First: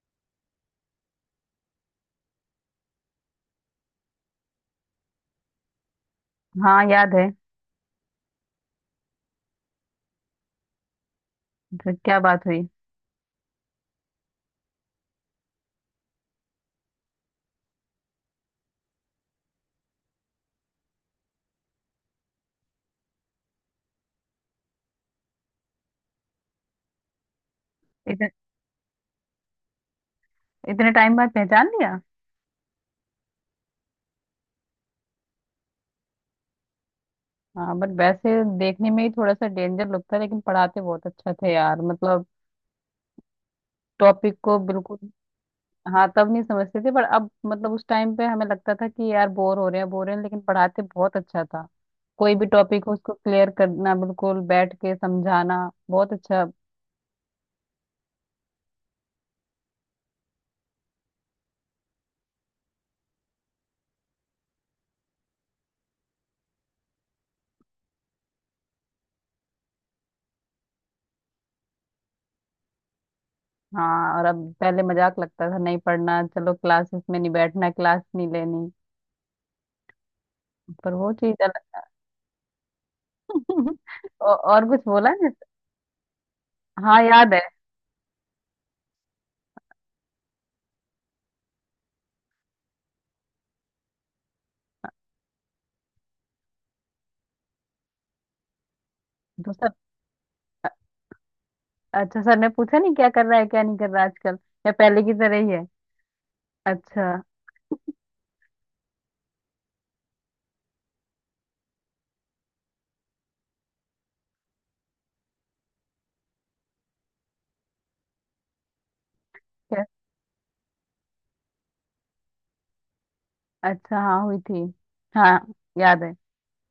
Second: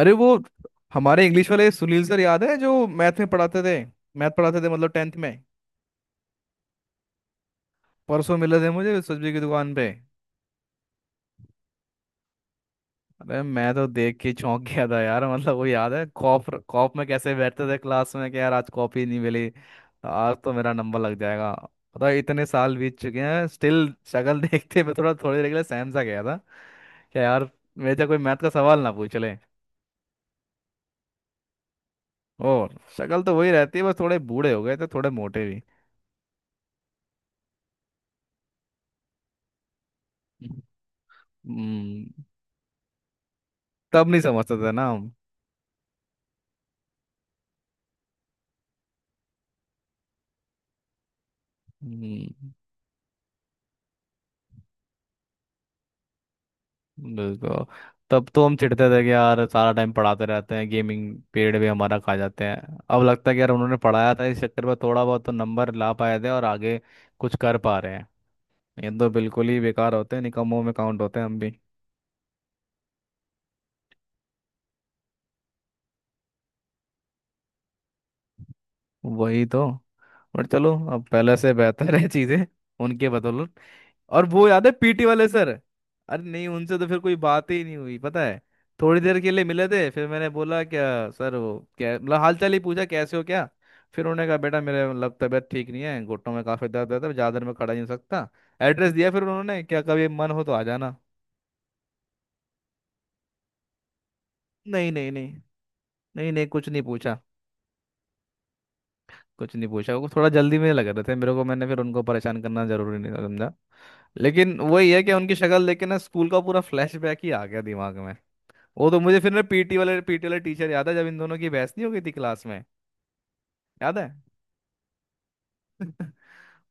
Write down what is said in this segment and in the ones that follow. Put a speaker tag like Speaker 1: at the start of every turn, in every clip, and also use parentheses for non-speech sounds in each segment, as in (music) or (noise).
Speaker 1: अरे वो हमारे इंग्लिश वाले सुनील सर याद है जो मैथ में पढ़ाते थे। मैथ पढ़ाते थे मतलब 10th में।
Speaker 2: हाँ, याद है।
Speaker 1: परसों मिले थे मुझे सब्जी की दुकान पे।
Speaker 2: तो क्या बात हुई।
Speaker 1: अरे मैं तो देख के चौंक गया था यार। मतलब वो याद है कॉप कॉप में कैसे बैठते थे क्लास में कि यार आज कॉपी नहीं मिली, आज तो मेरा नंबर लग जाएगा। पता है इतने साल बीत चुके हैं, स्टिल शक्ल (laughs) देखते मैं थोड़ा थोड़ी देर के लिए सहम सा गया था। क्या यार! मेरे से कोई
Speaker 2: इतने
Speaker 1: मैथ का सवाल ना पूछ ले।
Speaker 2: इतने टाइम बाद पहचान लिया।
Speaker 1: ओ, शक्ल तो वही रहती है, बस थोड़े बूढ़े हो गए थे, थोड़े मोटे भी।
Speaker 2: हाँ, बट वैसे देखने में ही थोड़ा सा डेंजर लगता है, लेकिन पढ़ाते बहुत अच्छा थे यार।
Speaker 1: हम्म
Speaker 2: मतलब
Speaker 1: तब नहीं
Speaker 2: टॉपिक
Speaker 1: समझते
Speaker 2: को
Speaker 1: थे ना
Speaker 2: बिल्कुल।
Speaker 1: हम।
Speaker 2: हाँ, तब नहीं समझते थे पर अब मतलब उस टाइम पे हमें लगता था कि यार बोर हो रहे हैं, बोर हो रहे हैं, लेकिन पढ़ाते बहुत अच्छा था। कोई भी
Speaker 1: हम्म,
Speaker 2: टॉपिक हो उसको क्लियर करना, बिल्कुल बैठ के समझाना बहुत अच्छा।
Speaker 1: बिल्कुल। तब तो हम चिढ़ते थे कि यार सारा टाइम पढ़ाते रहते हैं, गेमिंग पीरियड भी हमारा खा जाते हैं। अब लगता है कि यार उन्होंने पढ़ाया था, इस चक्कर में थोड़ा बहुत तो नंबर ला पाए थे और आगे कुछ कर पा रहे हैं। ये तो बिल्कुल ही बेकार होते हैं, निकम्मों में काउंट होते हैं हम भी।
Speaker 2: हाँ, और अब पहले मजाक लगता था, नहीं पढ़ना, चलो क्लासेस में नहीं बैठना, क्लास नहीं लेनी।
Speaker 1: वही तो। बट चलो
Speaker 2: पर
Speaker 1: अब
Speaker 2: वो
Speaker 1: पहले
Speaker 2: चीज
Speaker 1: से
Speaker 2: अलग।
Speaker 1: बेहतर है चीज़ें उनके बदौलत।
Speaker 2: (laughs)
Speaker 1: और वो याद
Speaker 2: और
Speaker 1: है
Speaker 2: कुछ
Speaker 1: पीटी
Speaker 2: बोला।
Speaker 1: वाले सर? अरे नहीं, उनसे तो फिर
Speaker 2: हाँ,
Speaker 1: कोई
Speaker 2: याद है।
Speaker 1: बात ही नहीं हुई पता है। थोड़ी देर के लिए मिले थे, फिर मैंने बोला क्या सर, वो क्या मतलब हालचाल ही पूछा कैसे हो क्या। फिर उन्होंने कहा बेटा मेरे मतलब तबीयत ठीक नहीं है, घुटनों में काफी दर्द रहता है तो ज्यादा देर में खड़ा नहीं हो सकता। एड्रेस दिया फिर
Speaker 2: तो
Speaker 1: उन्होंने,
Speaker 2: सर,
Speaker 1: क्या कभी मन हो तो आ जाना।
Speaker 2: अच्छा सर ने पूछा नहीं क्या कर रहा है, क्या नहीं कर रहा है आजकल, या
Speaker 1: नहीं
Speaker 2: पहले
Speaker 1: नहीं
Speaker 2: की तरह
Speaker 1: नहीं।
Speaker 2: ही है।
Speaker 1: नहीं नहीं कुछ नहीं
Speaker 2: अच्छा।
Speaker 1: पूछा। कुछ नहीं पूछा, वो थोड़ा जल्दी में लग रहे थे मेरे को, मैंने फिर उनको परेशान करना जरूरी नहीं समझा। लेकिन वही है कि उनकी शक्ल देख के ना स्कूल का पूरा फ्लैशबैक ही आ गया दिमाग। वो तो मुझे फिर ना
Speaker 2: क्या।
Speaker 1: पीटी वाले टीचर याद है जब इन दोनों की बहस नहीं हो गई थी क्लास में। याद
Speaker 2: अच्छा
Speaker 1: है
Speaker 2: हाँ, हुई थी। हाँ, याद है।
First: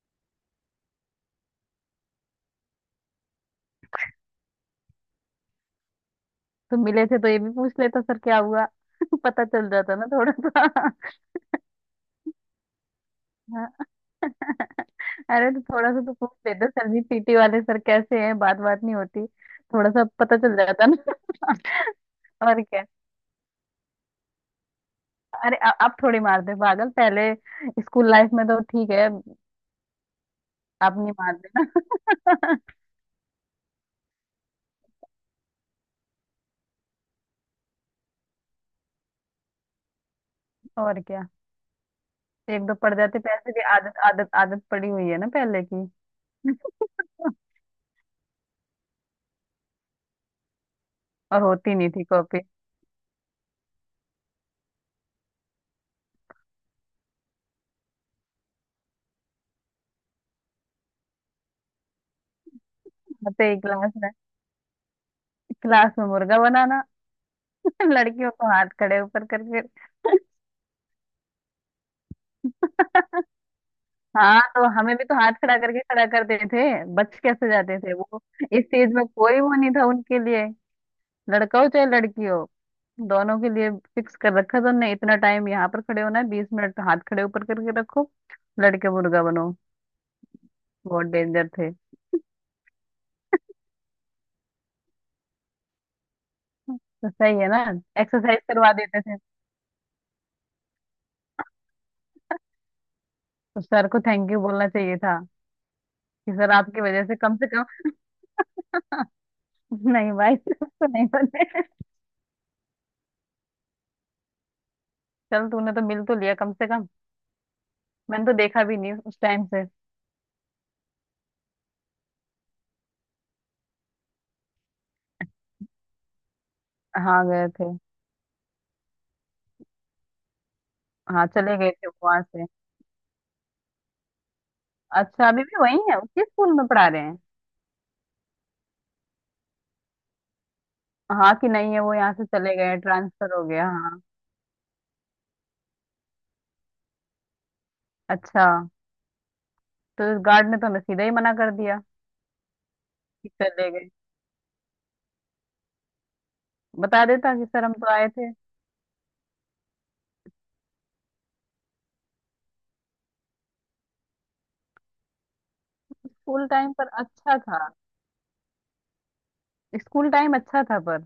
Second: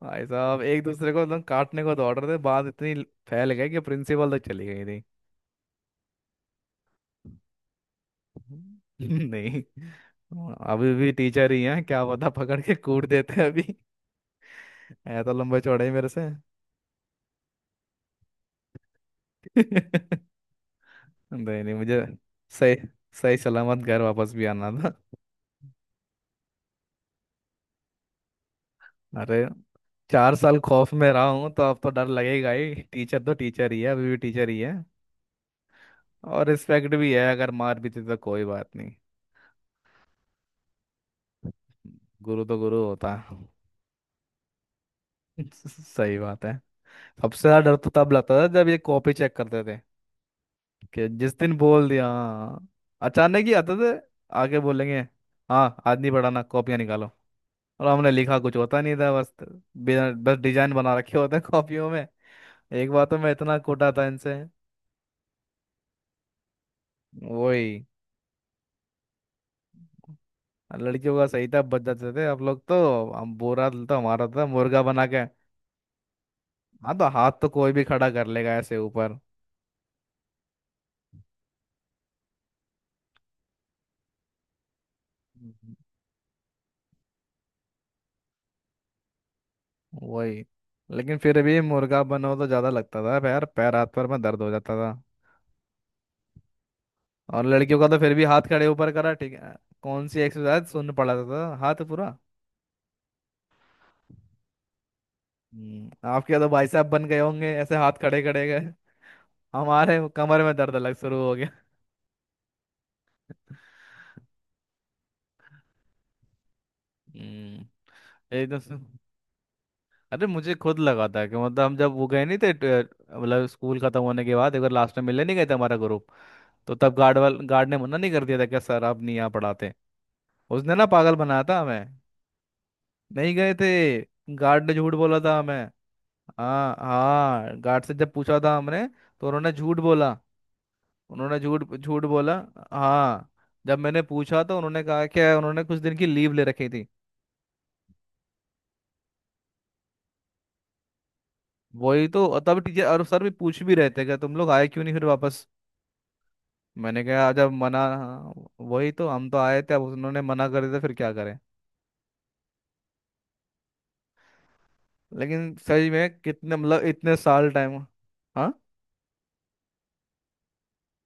Speaker 1: भाई साहब एक दूसरे को एकदम काटने को दौड़ रहे थे, बात इतनी फैल गई कि प्रिंसिपल तक चली गई थी।
Speaker 2: तुम मिले थे तो ये भी पूछ लेता, सर क्या हुआ। (laughs)
Speaker 1: (laughs)
Speaker 2: पता
Speaker 1: नहीं,
Speaker 2: चल जाता ना थोड़ा सा।
Speaker 1: अभी भी टीचर ही हैं क्या पता, पकड़ के कूट देते हैं अभी
Speaker 2: हाँ।
Speaker 1: (laughs)
Speaker 2: (laughs)
Speaker 1: ऐ तो
Speaker 2: अरे,
Speaker 1: लंबे
Speaker 2: तो
Speaker 1: चौड़े
Speaker 2: थोड़ा
Speaker 1: ही
Speaker 2: सा
Speaker 1: मेरे
Speaker 2: तो
Speaker 1: से
Speaker 2: पूछ लेते, सर जी पीटी वाले सर कैसे हैं, बात बात नहीं होती।
Speaker 1: (laughs)
Speaker 2: थोड़ा सा
Speaker 1: नहीं,
Speaker 2: पता चल जाता ना।
Speaker 1: नहीं मुझे
Speaker 2: (laughs) और
Speaker 1: सही,
Speaker 2: क्या।
Speaker 1: सही सलामत घर वापस भी आना था।
Speaker 2: अरे अब थोड़ी मार दे पागल पहले। स्कूल लाइफ में तो ठीक है, अब
Speaker 1: अरे 4 साल खौफ में
Speaker 2: नहीं
Speaker 1: रहा
Speaker 2: मार
Speaker 1: हूँ तो अब तो डर लगेगा
Speaker 2: देना।
Speaker 1: ही,
Speaker 2: (laughs)
Speaker 1: टीचर तो टीचर ही है, अभी भी टीचर ही है। और रिस्पेक्ट भी है, अगर मार भी थी तो कोई बात नहीं,
Speaker 2: और क्या।
Speaker 1: गुरु तो
Speaker 2: एक दो
Speaker 1: गुरु
Speaker 2: पड़
Speaker 1: होता
Speaker 2: जाते
Speaker 1: है।
Speaker 2: पैसे भी, आदत आदत आदत पड़ी हुई है ना पहले
Speaker 1: (laughs)
Speaker 2: की।
Speaker 1: सही बात है। सबसे
Speaker 2: (laughs)
Speaker 1: ज्यादा डर तो तब लगता था जब ये कॉपी चेक करते थे, कि जिस
Speaker 2: और
Speaker 1: दिन
Speaker 2: होती
Speaker 1: बोल
Speaker 2: नहीं थी
Speaker 1: दिया
Speaker 2: कॉपी।
Speaker 1: हाँ। अचानक ही आते थे। आगे बोलेंगे हाँ आज नहीं पढ़ाना, कॉपियाँ निकालो। और हमने लिखा कुछ होता नहीं था बस, बिना बस डिजाइन बना रखे होते हैं कॉपियों में। एक बार तो मैं
Speaker 2: आते
Speaker 1: इतना
Speaker 2: ही
Speaker 1: कोटा
Speaker 2: क्लास
Speaker 1: था
Speaker 2: में,
Speaker 1: इनसे।
Speaker 2: क्लास में मुर्गा बनाना। (laughs)
Speaker 1: वही।
Speaker 2: लड़कियों को हाथ खड़े ऊपर करके।
Speaker 1: लड़कियों का सही था, बच जाते थे आप लोग तो।
Speaker 2: (laughs)
Speaker 1: हम, बोरा तो हमारा
Speaker 2: हाँ
Speaker 1: था,
Speaker 2: तो
Speaker 1: मुर्गा
Speaker 2: हमें भी
Speaker 1: बना
Speaker 2: तो
Speaker 1: के।
Speaker 2: हाथ खड़ा करके खड़ा करते थे।
Speaker 1: हाँ तो
Speaker 2: बच
Speaker 1: हाथ
Speaker 2: कैसे
Speaker 1: तो कोई
Speaker 2: जाते
Speaker 1: भी
Speaker 2: थे
Speaker 1: खड़ा
Speaker 2: वो।
Speaker 1: कर लेगा
Speaker 2: इस
Speaker 1: ऐसे
Speaker 2: चीज में
Speaker 1: ऊपर।
Speaker 2: कोई वो नहीं था उनके लिए। लड़का हो चाहे लड़की हो, दोनों के लिए फिक्स कर रखा था उनने, इतना टाइम यहाँ
Speaker 1: हम्म।
Speaker 2: पर खड़े होना है, 20 मिनट हाथ खड़े ऊपर करके रखो। लड़के मुर्गा बनो।
Speaker 1: वही।
Speaker 2: बहुत
Speaker 1: लेकिन फिर
Speaker 2: डेंजर
Speaker 1: भी
Speaker 2: थे।
Speaker 1: मुर्गा बनो तो ज्यादा लगता था, पैर पैर हाथ पर में दर्द हो जाता था।
Speaker 2: तो सही
Speaker 1: और
Speaker 2: है ना,
Speaker 1: लड़कियों का तो फिर भी
Speaker 2: एक्सरसाइज
Speaker 1: हाथ खड़े
Speaker 2: करवा
Speaker 1: ऊपर
Speaker 2: देते
Speaker 1: करा,
Speaker 2: थे।
Speaker 1: ठीक है। कौन सी एक्सरसाइज! सुन पड़ा था तो हाथ पूरा।
Speaker 2: तो सर को थैंक यू बोलना चाहिए था कि
Speaker 1: आपके तो
Speaker 2: सर
Speaker 1: भाई
Speaker 2: आपकी
Speaker 1: साहब
Speaker 2: वजह
Speaker 1: बन
Speaker 2: से
Speaker 1: गए
Speaker 2: कम से
Speaker 1: होंगे ऐसे
Speaker 2: कम।
Speaker 1: हाथ खड़े खड़े गए।
Speaker 2: (laughs)
Speaker 1: हमारे
Speaker 2: नहीं भाई,
Speaker 1: कमर
Speaker 2: (laughs)
Speaker 1: में दर्द
Speaker 2: तो
Speaker 1: अलग
Speaker 2: नहीं
Speaker 1: शुरू हो
Speaker 2: बने।
Speaker 1: गया।
Speaker 2: चल, तूने तो मिल तो लिया कम से कम।
Speaker 1: हम्म,
Speaker 2: मैंने तो
Speaker 1: एकदम
Speaker 2: देखा
Speaker 1: से।
Speaker 2: भी नहीं उस टाइम से।
Speaker 1: अरे मुझे खुद लगा था कि मतलब हम जब वो गए नहीं थे मतलब स्कूल खत्म होने के बाद एक बार लास्ट में मिलने नहीं गए थे हमारा ग्रुप। तो तब
Speaker 2: हाँ, गए
Speaker 1: गार्ड
Speaker 2: थे।
Speaker 1: ने मना नहीं कर दिया था कि सर आप नहीं यहाँ पढ़ाते। उसने ना पागल
Speaker 2: हाँ,
Speaker 1: बनाया
Speaker 2: चले
Speaker 1: था
Speaker 2: गए थे
Speaker 1: हमें।
Speaker 2: वहां से।
Speaker 1: नहीं गए थे, गार्ड ने झूठ बोला
Speaker 2: अच्छा,
Speaker 1: था
Speaker 2: अभी
Speaker 1: हमें।
Speaker 2: भी वही है उसी स्कूल में
Speaker 1: हाँ
Speaker 2: पढ़ा रहे हैं।
Speaker 1: हाँ, गार्ड से जब पूछा था हमने तो उन्होंने झूठ बोला।
Speaker 2: हाँ,
Speaker 1: उन्होंने
Speaker 2: कि
Speaker 1: झूठ
Speaker 2: नहीं है वो
Speaker 1: झूठ
Speaker 2: यहाँ से
Speaker 1: बोला।
Speaker 2: चले गए,
Speaker 1: हाँ।
Speaker 2: ट्रांसफर हो गया,
Speaker 1: जब
Speaker 2: हाँ।
Speaker 1: मैंने पूछा तो उन्होंने कहा कि उन्होंने कुछ दिन की लीव ले रखी थी।
Speaker 2: अच्छा। तो इस गार्ड ने तो हमें सीधा ही मना कर दिया
Speaker 1: वही तो, तब टीचर और सर भी
Speaker 2: कि
Speaker 1: पूछ
Speaker 2: चले
Speaker 1: भी रहे
Speaker 2: गए।
Speaker 1: थे कि तुम लोग आए क्यों नहीं फिर वापस। मैंने
Speaker 2: बता
Speaker 1: कहा
Speaker 2: देता कि
Speaker 1: जब
Speaker 2: सर हम
Speaker 1: मना,
Speaker 2: तो आए थे।
Speaker 1: हाँ, वही तो, हम तो आए थे अब उन्होंने मना कर दिया फिर क्या करें। लेकिन सही में
Speaker 2: स्कूल
Speaker 1: कितने,
Speaker 2: टाइम
Speaker 1: मतलब
Speaker 2: पर
Speaker 1: इतने
Speaker 2: अच्छा
Speaker 1: साल
Speaker 2: था।
Speaker 1: टाइम। हाँ।
Speaker 2: स्कूल टाइम अच्छा था पर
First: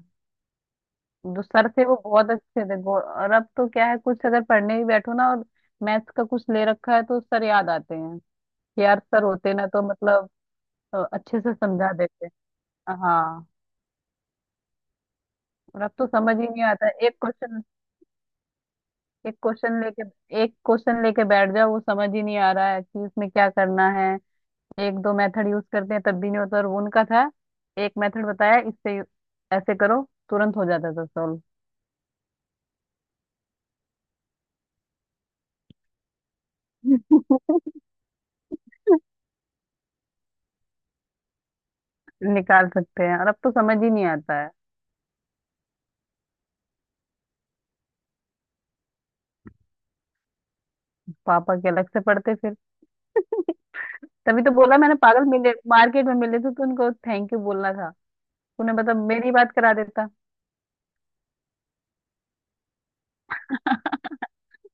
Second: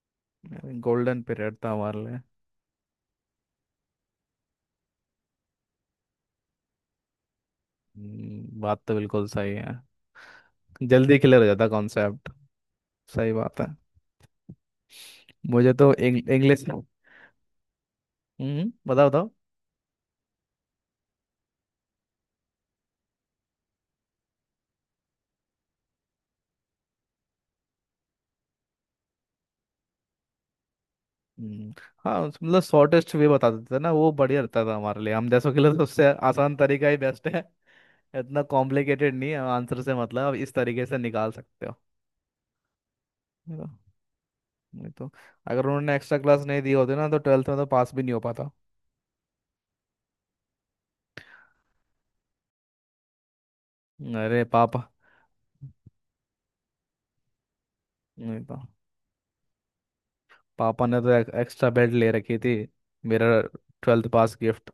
Speaker 1: गोल्डन
Speaker 2: जो
Speaker 1: पीरियड
Speaker 2: सर
Speaker 1: था
Speaker 2: थे वो
Speaker 1: हमारे लिए।
Speaker 2: बहुत अच्छे थे। और अब तो क्या है, कुछ अगर पढ़ने भी बैठो ना, और मैथ्स का कुछ ले रखा है तो सर याद आते हैं
Speaker 1: बात
Speaker 2: कि
Speaker 1: तो
Speaker 2: यार सर
Speaker 1: बिल्कुल
Speaker 2: होते
Speaker 1: सही
Speaker 2: ना
Speaker 1: है।
Speaker 2: तो मतलब
Speaker 1: जल्दी
Speaker 2: अच्छे
Speaker 1: क्लियर हो
Speaker 2: से
Speaker 1: जाता
Speaker 2: समझा देते।
Speaker 1: कॉन्सेप्ट। सही
Speaker 2: हाँ,
Speaker 1: बात है। मुझे
Speaker 2: और
Speaker 1: तो
Speaker 2: अब तो समझ ही नहीं
Speaker 1: इंग्लिश।
Speaker 2: आता एक क्वेश्चन,
Speaker 1: हम्म, बताओ बताओ।
Speaker 2: एक क्वेश्चन लेके, एक क्वेश्चन लेके बैठ जाओ वो समझ ही नहीं आ रहा है कि इसमें क्या करना है। एक दो मेथड यूज करते हैं तब भी नहीं होता, और वो उनका था, एक मेथड बताया इससे, ऐसे करो, तुरंत हो जाता था सॉल्व।
Speaker 1: हम्म, हाँ मतलब शॉर्टेस्ट वे बता देते थे ना, वो बढ़िया रहता था हमारे लिए, हम जैसों के लिए तो सबसे आसान तरीका ही बेस्ट है।
Speaker 2: (laughs)
Speaker 1: इतना कॉम्प्लिकेटेड नहीं है, आंसर से मतलब इस तरीके से निकाल सकते
Speaker 2: निकाल सकते हैं, और अब तो
Speaker 1: हो
Speaker 2: समझ ही नहीं आता है।
Speaker 1: नहीं तो। अगर उन्होंने एक्स्ट्रा क्लास नहीं दी होती ना तो 12th में तो पास भी नहीं हो पाता।
Speaker 2: पापा के अलग से पड़ते फिर। (laughs) तभी
Speaker 1: अरे
Speaker 2: तो बोला
Speaker 1: पापा,
Speaker 2: मैंने पागल, मिले मार्केट में मिले थे तो उनको थैंक यू बोलना था।
Speaker 1: नहीं तो
Speaker 2: तूने मतलब मेरी बात करा देता।
Speaker 1: पापा ने तो एक्स्ट्रा बेड ले रखी थी मेरा। ट्वेल्थ
Speaker 2: (laughs)
Speaker 1: पास गिफ्ट,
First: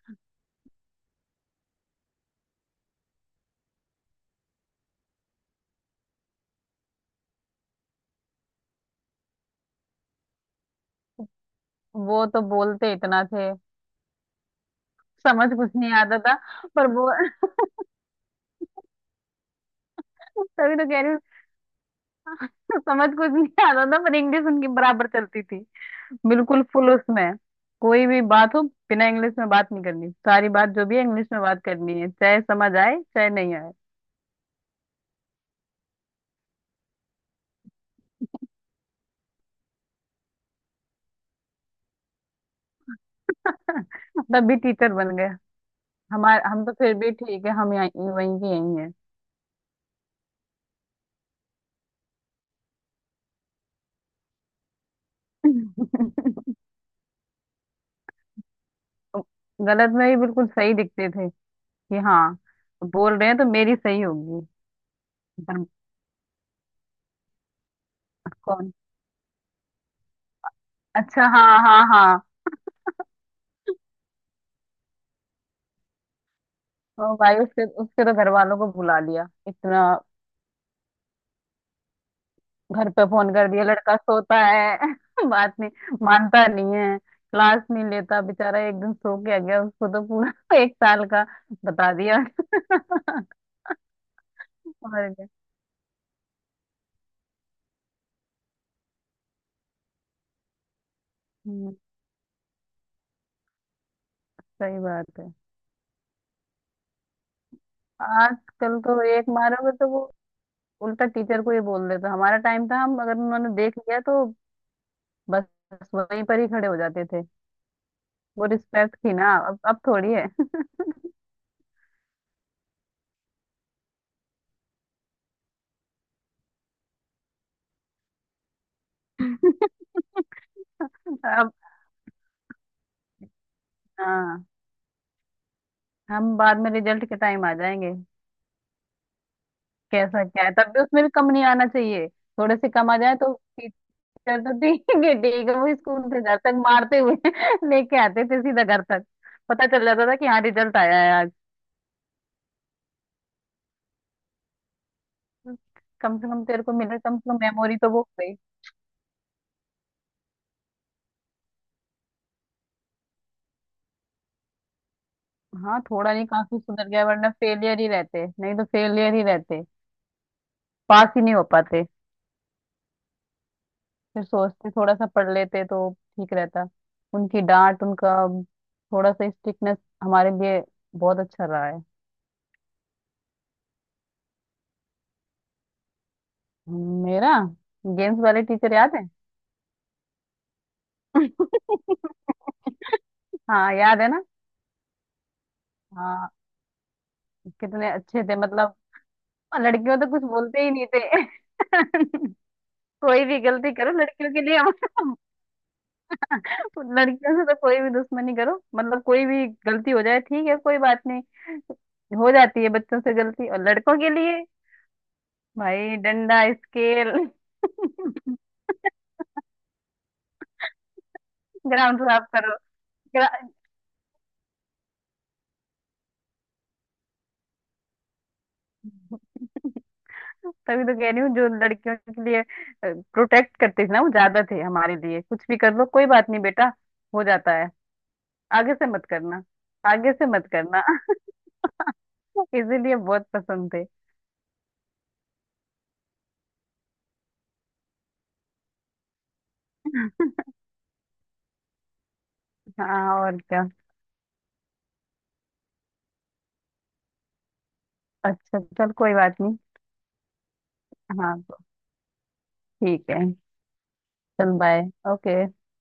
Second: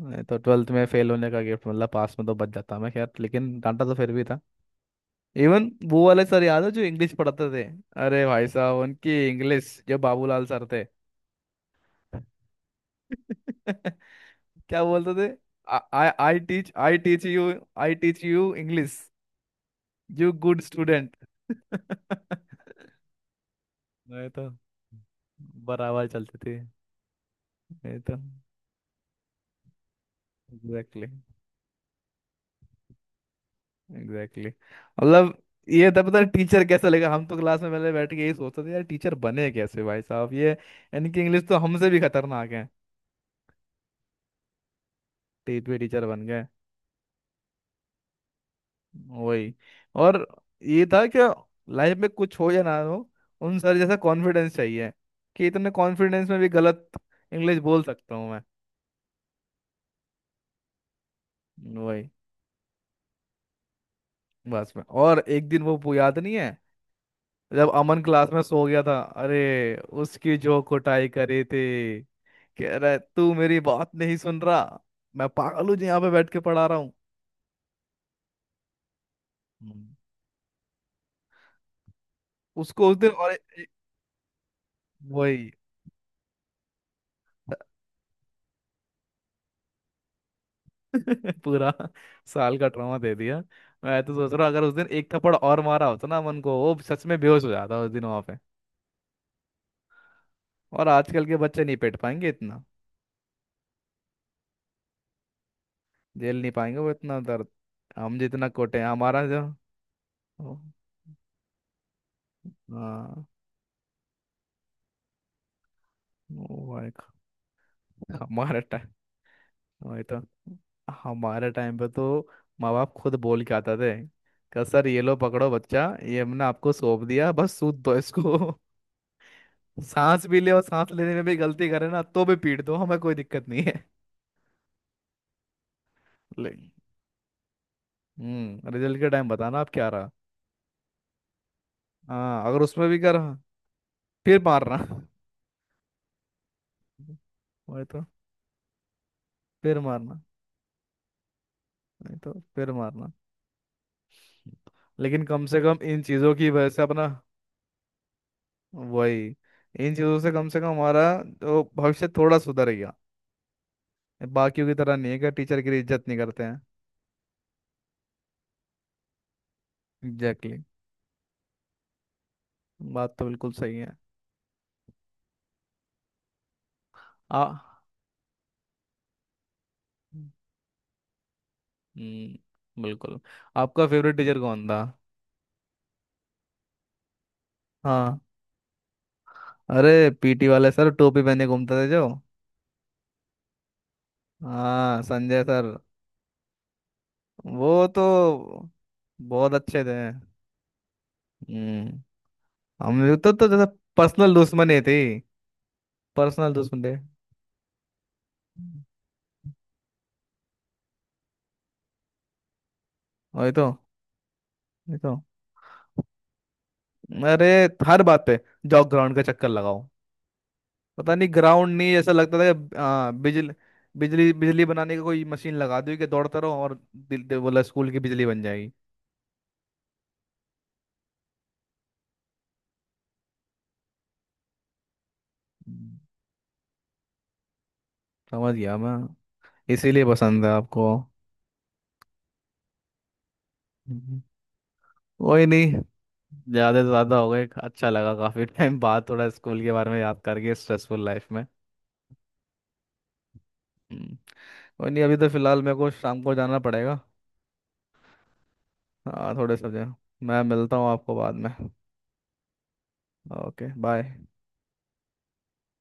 Speaker 1: नहीं तो 12th में फेल होने का गिफ्ट। मतलब पास में तो बच जाता मैं, खैर लेकिन डांटा तो फिर भी था। इवन वो वाले सर याद है जो इंग्लिश पढ़ाते थे, अरे भाई साहब उनकी इंग्लिश, जो बाबूलाल सर थे।
Speaker 2: वो
Speaker 1: (laughs)
Speaker 2: तो बोलते इतना थे।
Speaker 1: क्या बोलते थे?
Speaker 2: समझ कुछ नहीं आता था, पर
Speaker 1: आई
Speaker 2: वो।
Speaker 1: Teach you.
Speaker 2: (laughs)
Speaker 1: I teach you English. You good
Speaker 2: तभी तो कह रही हूँ।
Speaker 1: स्टूडेंट। (laughs)
Speaker 2: समझ कुछ नहीं आता था, पर
Speaker 1: मैं
Speaker 2: इंग्लिश
Speaker 1: तो
Speaker 2: उनकी बराबर चलती थी।
Speaker 1: बराबर चलते थे।
Speaker 2: बिल्कुल फुल उसमें।
Speaker 1: ये
Speaker 2: कोई
Speaker 1: तो
Speaker 2: भी बात हो, बिना इंग्लिश में बात नहीं करनी, सारी बात जो भी है
Speaker 1: एग्जैक्टली,
Speaker 2: इंग्लिश में बात करनी है, चाहे समझ आए चाहे नहीं आए।
Speaker 1: एग्जैक्टली मतलब। ये था पता टीचर कैसा लगेगा, हम तो क्लास में पहले बैठ के यही सोचते थे यार टीचर बने कैसे भाई साहब ये, इनकी इंग्लिश तो हमसे भी खतरनाक है।
Speaker 2: (laughs) तब भी टीचर बन।
Speaker 1: टेट पे टीचर बन गए।
Speaker 2: हमारे, हम तो फिर भी ठीक है, हम यहाँ, वहीं के यहीं हैं।
Speaker 1: वही। और ये था कि लाइफ में कुछ हो या ना हो, उन सर जैसा कॉन्फिडेंस चाहिए कि इतने कॉन्फिडेंस में भी गलत इंग्लिश बोल सकता हूँ मैं।
Speaker 2: (laughs) गलत में ही बिल्कुल सही दिखते थे कि
Speaker 1: वही।
Speaker 2: हाँ, बोल रहे हैं तो मेरी सही होगी।
Speaker 1: बस में और एक दिन
Speaker 2: पर
Speaker 1: वो याद नहीं है जब अमन क्लास में सो
Speaker 2: कौन।
Speaker 1: गया था? अरे उसकी जो कुटाई
Speaker 2: अच्छा,
Speaker 1: करे
Speaker 2: हाँ हाँ
Speaker 1: थे।
Speaker 2: हाँ।
Speaker 1: कह रहा है तू मेरी बात नहीं सुन रहा, मैं पागल हूँ जो यहाँ पे बैठ के पढ़ा रहा हूँ।
Speaker 2: ओ भाई, उसके उसके तो घर वालों को बुला लिया इतना।
Speaker 1: हम्म। उसको
Speaker 2: घर
Speaker 1: उस
Speaker 2: पे
Speaker 1: दिन और
Speaker 2: फोन कर दिया, लड़का सोता है। (laughs)
Speaker 1: वही।
Speaker 2: बात नहीं मानता, नहीं है, क्लास नहीं लेता, बेचारा एक दिन सो के आ गया, उसको तो पूरा (laughs) एक साल का
Speaker 1: (laughs) पूरा
Speaker 2: बता दिया। (laughs) और
Speaker 1: साल का ट्रॉमा दे दिया। मैं तो सोच रहा हूँ, अगर उस दिन एक
Speaker 2: क्या।
Speaker 1: थप्पड़ और मारा होता ना अमन को वो सच में बेहोश हो जाता उस दिन वहां पे। और आजकल के बच्चे
Speaker 2: हम्म,
Speaker 1: नहीं पेट पाएंगे इतना,
Speaker 2: सही बात है।
Speaker 1: झेल नहीं पाएंगे वो इतना दर्द। हम जितना कोटे
Speaker 2: आजकल
Speaker 1: हैं,
Speaker 2: तो
Speaker 1: हमारा
Speaker 2: एक
Speaker 1: जो।
Speaker 2: मारोगे तो वो उल्टा टीचर को ही बोल देता, हमारा टाइम था, हम अगर
Speaker 1: हाँ
Speaker 2: उन्होंने देख लिया तो बस, वहीं पर ही खड़े हो
Speaker 1: वो
Speaker 2: जाते थे। वो
Speaker 1: हमारे टाइम।
Speaker 2: रिस्पेक्ट थी ना, अब
Speaker 1: वही
Speaker 2: थोड़ी
Speaker 1: तो,
Speaker 2: है।
Speaker 1: हमारे टाइम पे तो माँ बाप खुद बोल के आते थे कि सर ये लो पकड़ो बच्चा, ये हमने आपको सौंप दिया, बस सूद दो इसको। (laughs) सांस भी ले, और सांस
Speaker 2: (laughs)
Speaker 1: लेने में भी
Speaker 2: अब
Speaker 1: गलती करे ना तो भी पीट दो, हमें कोई दिक्कत नहीं है (laughs)
Speaker 2: हाँ, हम
Speaker 1: ले,
Speaker 2: बाद में रिजल्ट के टाइम आ जाएंगे।
Speaker 1: रिजल्ट के टाइम बताना आप क्या रहा।
Speaker 2: कैसा क्या है, तब भी उसमें भी कम नहीं आना चाहिए,
Speaker 1: हाँ
Speaker 2: थोड़े
Speaker 1: अगर
Speaker 2: से
Speaker 1: उसमें
Speaker 2: कम आ
Speaker 1: भी
Speaker 2: जाए
Speaker 1: करा।
Speaker 2: तो टीचर
Speaker 1: फिर
Speaker 2: तो
Speaker 1: मारना
Speaker 2: ठीक
Speaker 1: (laughs)
Speaker 2: है, ठीक है, वो स्कूल से घर तक मारते हुए (laughs)
Speaker 1: वही
Speaker 2: लेके
Speaker 1: तो,
Speaker 2: आते थे सीधा घर तक। पता
Speaker 1: फिर
Speaker 2: चल जाता था
Speaker 1: मारना,
Speaker 2: कि हाँ, रिजल्ट आया है।
Speaker 1: नहीं तो फिर मारना। लेकिन कम से कम इन
Speaker 2: कम से
Speaker 1: चीजों
Speaker 2: कम
Speaker 1: की
Speaker 2: तेरे
Speaker 1: वजह
Speaker 2: को
Speaker 1: से
Speaker 2: मिला,
Speaker 1: अपना,
Speaker 2: कम से कम मेमोरी तो वो हो गई।
Speaker 1: वही। इन चीज़ों से कम हमारा जो भविष्य थोड़ा सुधर गया, बाकियों की तरह नहीं है कि टीचर की
Speaker 2: हाँ,
Speaker 1: इज्जत
Speaker 2: थोड़ा
Speaker 1: नहीं
Speaker 2: नहीं
Speaker 1: करते
Speaker 2: काफी
Speaker 1: हैं।
Speaker 2: सुधर गया, वरना फेलियर ही रहते, नहीं तो फेलियर ही रहते।
Speaker 1: एग्जैक्टली
Speaker 2: पास ही नहीं हो पाते।
Speaker 1: exactly। बात तो बिल्कुल सही है।
Speaker 2: फिर सोचते थोड़ा सा पढ़ लेते तो ठीक रहता।
Speaker 1: आ
Speaker 2: उनकी डांट, उनका थोड़ा सा स्ट्रिक्टनेस हमारे लिए बहुत अच्छा रहा है।
Speaker 1: बिल्कुल। आपका फेवरेट टीचर कौन था?
Speaker 2: मेरा, गेम्स
Speaker 1: हाँ
Speaker 2: वाले टीचर याद है।
Speaker 1: अरे पीटी वाले सर टोपी पहने घूमते थे जो।
Speaker 2: (laughs) हाँ, याद है ना।
Speaker 1: हाँ संजय सर।
Speaker 2: हाँ,
Speaker 1: वो
Speaker 2: कितने
Speaker 1: तो
Speaker 2: अच्छे थे मतलब।
Speaker 1: बहुत अच्छे थे।
Speaker 2: लड़कियों तो कुछ बोलते ही नहीं थे।
Speaker 1: हम्म। हम
Speaker 2: (laughs)
Speaker 1: लोग
Speaker 2: कोई
Speaker 1: तो
Speaker 2: भी
Speaker 1: जैसे
Speaker 2: गलती करो लड़कियों
Speaker 1: पर्सनल
Speaker 2: के लिए।
Speaker 1: दुश्मनी थी,
Speaker 2: हम,
Speaker 1: पर्सनल दुश्मन थे।
Speaker 2: लड़कियों से तो कोई भी दुश्मनी करो, मतलब कोई भी गलती हो जाए ठीक है, कोई बात नहीं, हो जाती है बच्चों से गलती।
Speaker 1: वही
Speaker 2: और
Speaker 1: तो,
Speaker 2: लड़कों के लिए
Speaker 1: वही तो।
Speaker 2: भाई, डंडा स्केल।
Speaker 1: अरे
Speaker 2: (laughs)
Speaker 1: हर बात पे जाओ ग्राउंड का चक्कर लगाओ, पता नहीं ग्राउंड नहीं
Speaker 2: ग्राउंड
Speaker 1: ऐसा
Speaker 2: साफ
Speaker 1: लगता था
Speaker 2: करो।
Speaker 1: कि
Speaker 2: ग्रा-
Speaker 1: बिजली बिजली बिजली बनाने की कोई मशीन लगा दी कि दौड़ते रहो और दिल दे बोला स्कूल की बिजली बन जाएगी।
Speaker 2: तभी तो कह रही हूँ जो लड़कियों के लिए प्रोटेक्ट करते थे ना वो ज्यादा थे, हमारे लिए कुछ भी कर लो
Speaker 1: हम्म,
Speaker 2: कोई बात नहीं बेटा, हो जाता है,
Speaker 1: समझ
Speaker 2: आगे
Speaker 1: गया
Speaker 2: से
Speaker 1: मैं।
Speaker 2: मत करना,
Speaker 1: इसीलिए
Speaker 2: आगे से
Speaker 1: पसंद
Speaker 2: मत
Speaker 1: है आपको।
Speaker 2: करना। (laughs) इसीलिए बहुत पसंद थे।
Speaker 1: हम्म। कोई नहीं, ज्यादा से ज्यादा हो गए। अच्छा लगा काफी टाइम बाद थोड़ा स्कूल के बारे में याद
Speaker 2: (laughs)
Speaker 1: करके स्ट्रेसफुल लाइफ में।
Speaker 2: हाँ, और क्या।
Speaker 1: हम्म, कोई नहीं, अभी तो फिलहाल मेरे को शाम को जाना पड़ेगा।
Speaker 2: अच्छा चल, कोई
Speaker 1: हाँ
Speaker 2: बात
Speaker 1: थोड़े
Speaker 2: नहीं।
Speaker 1: से, मैं मिलता हूँ आपको बाद
Speaker 2: हाँ
Speaker 1: में।
Speaker 2: ठीक है।
Speaker 1: Okay bye.
Speaker 2: चल बाय। ओके।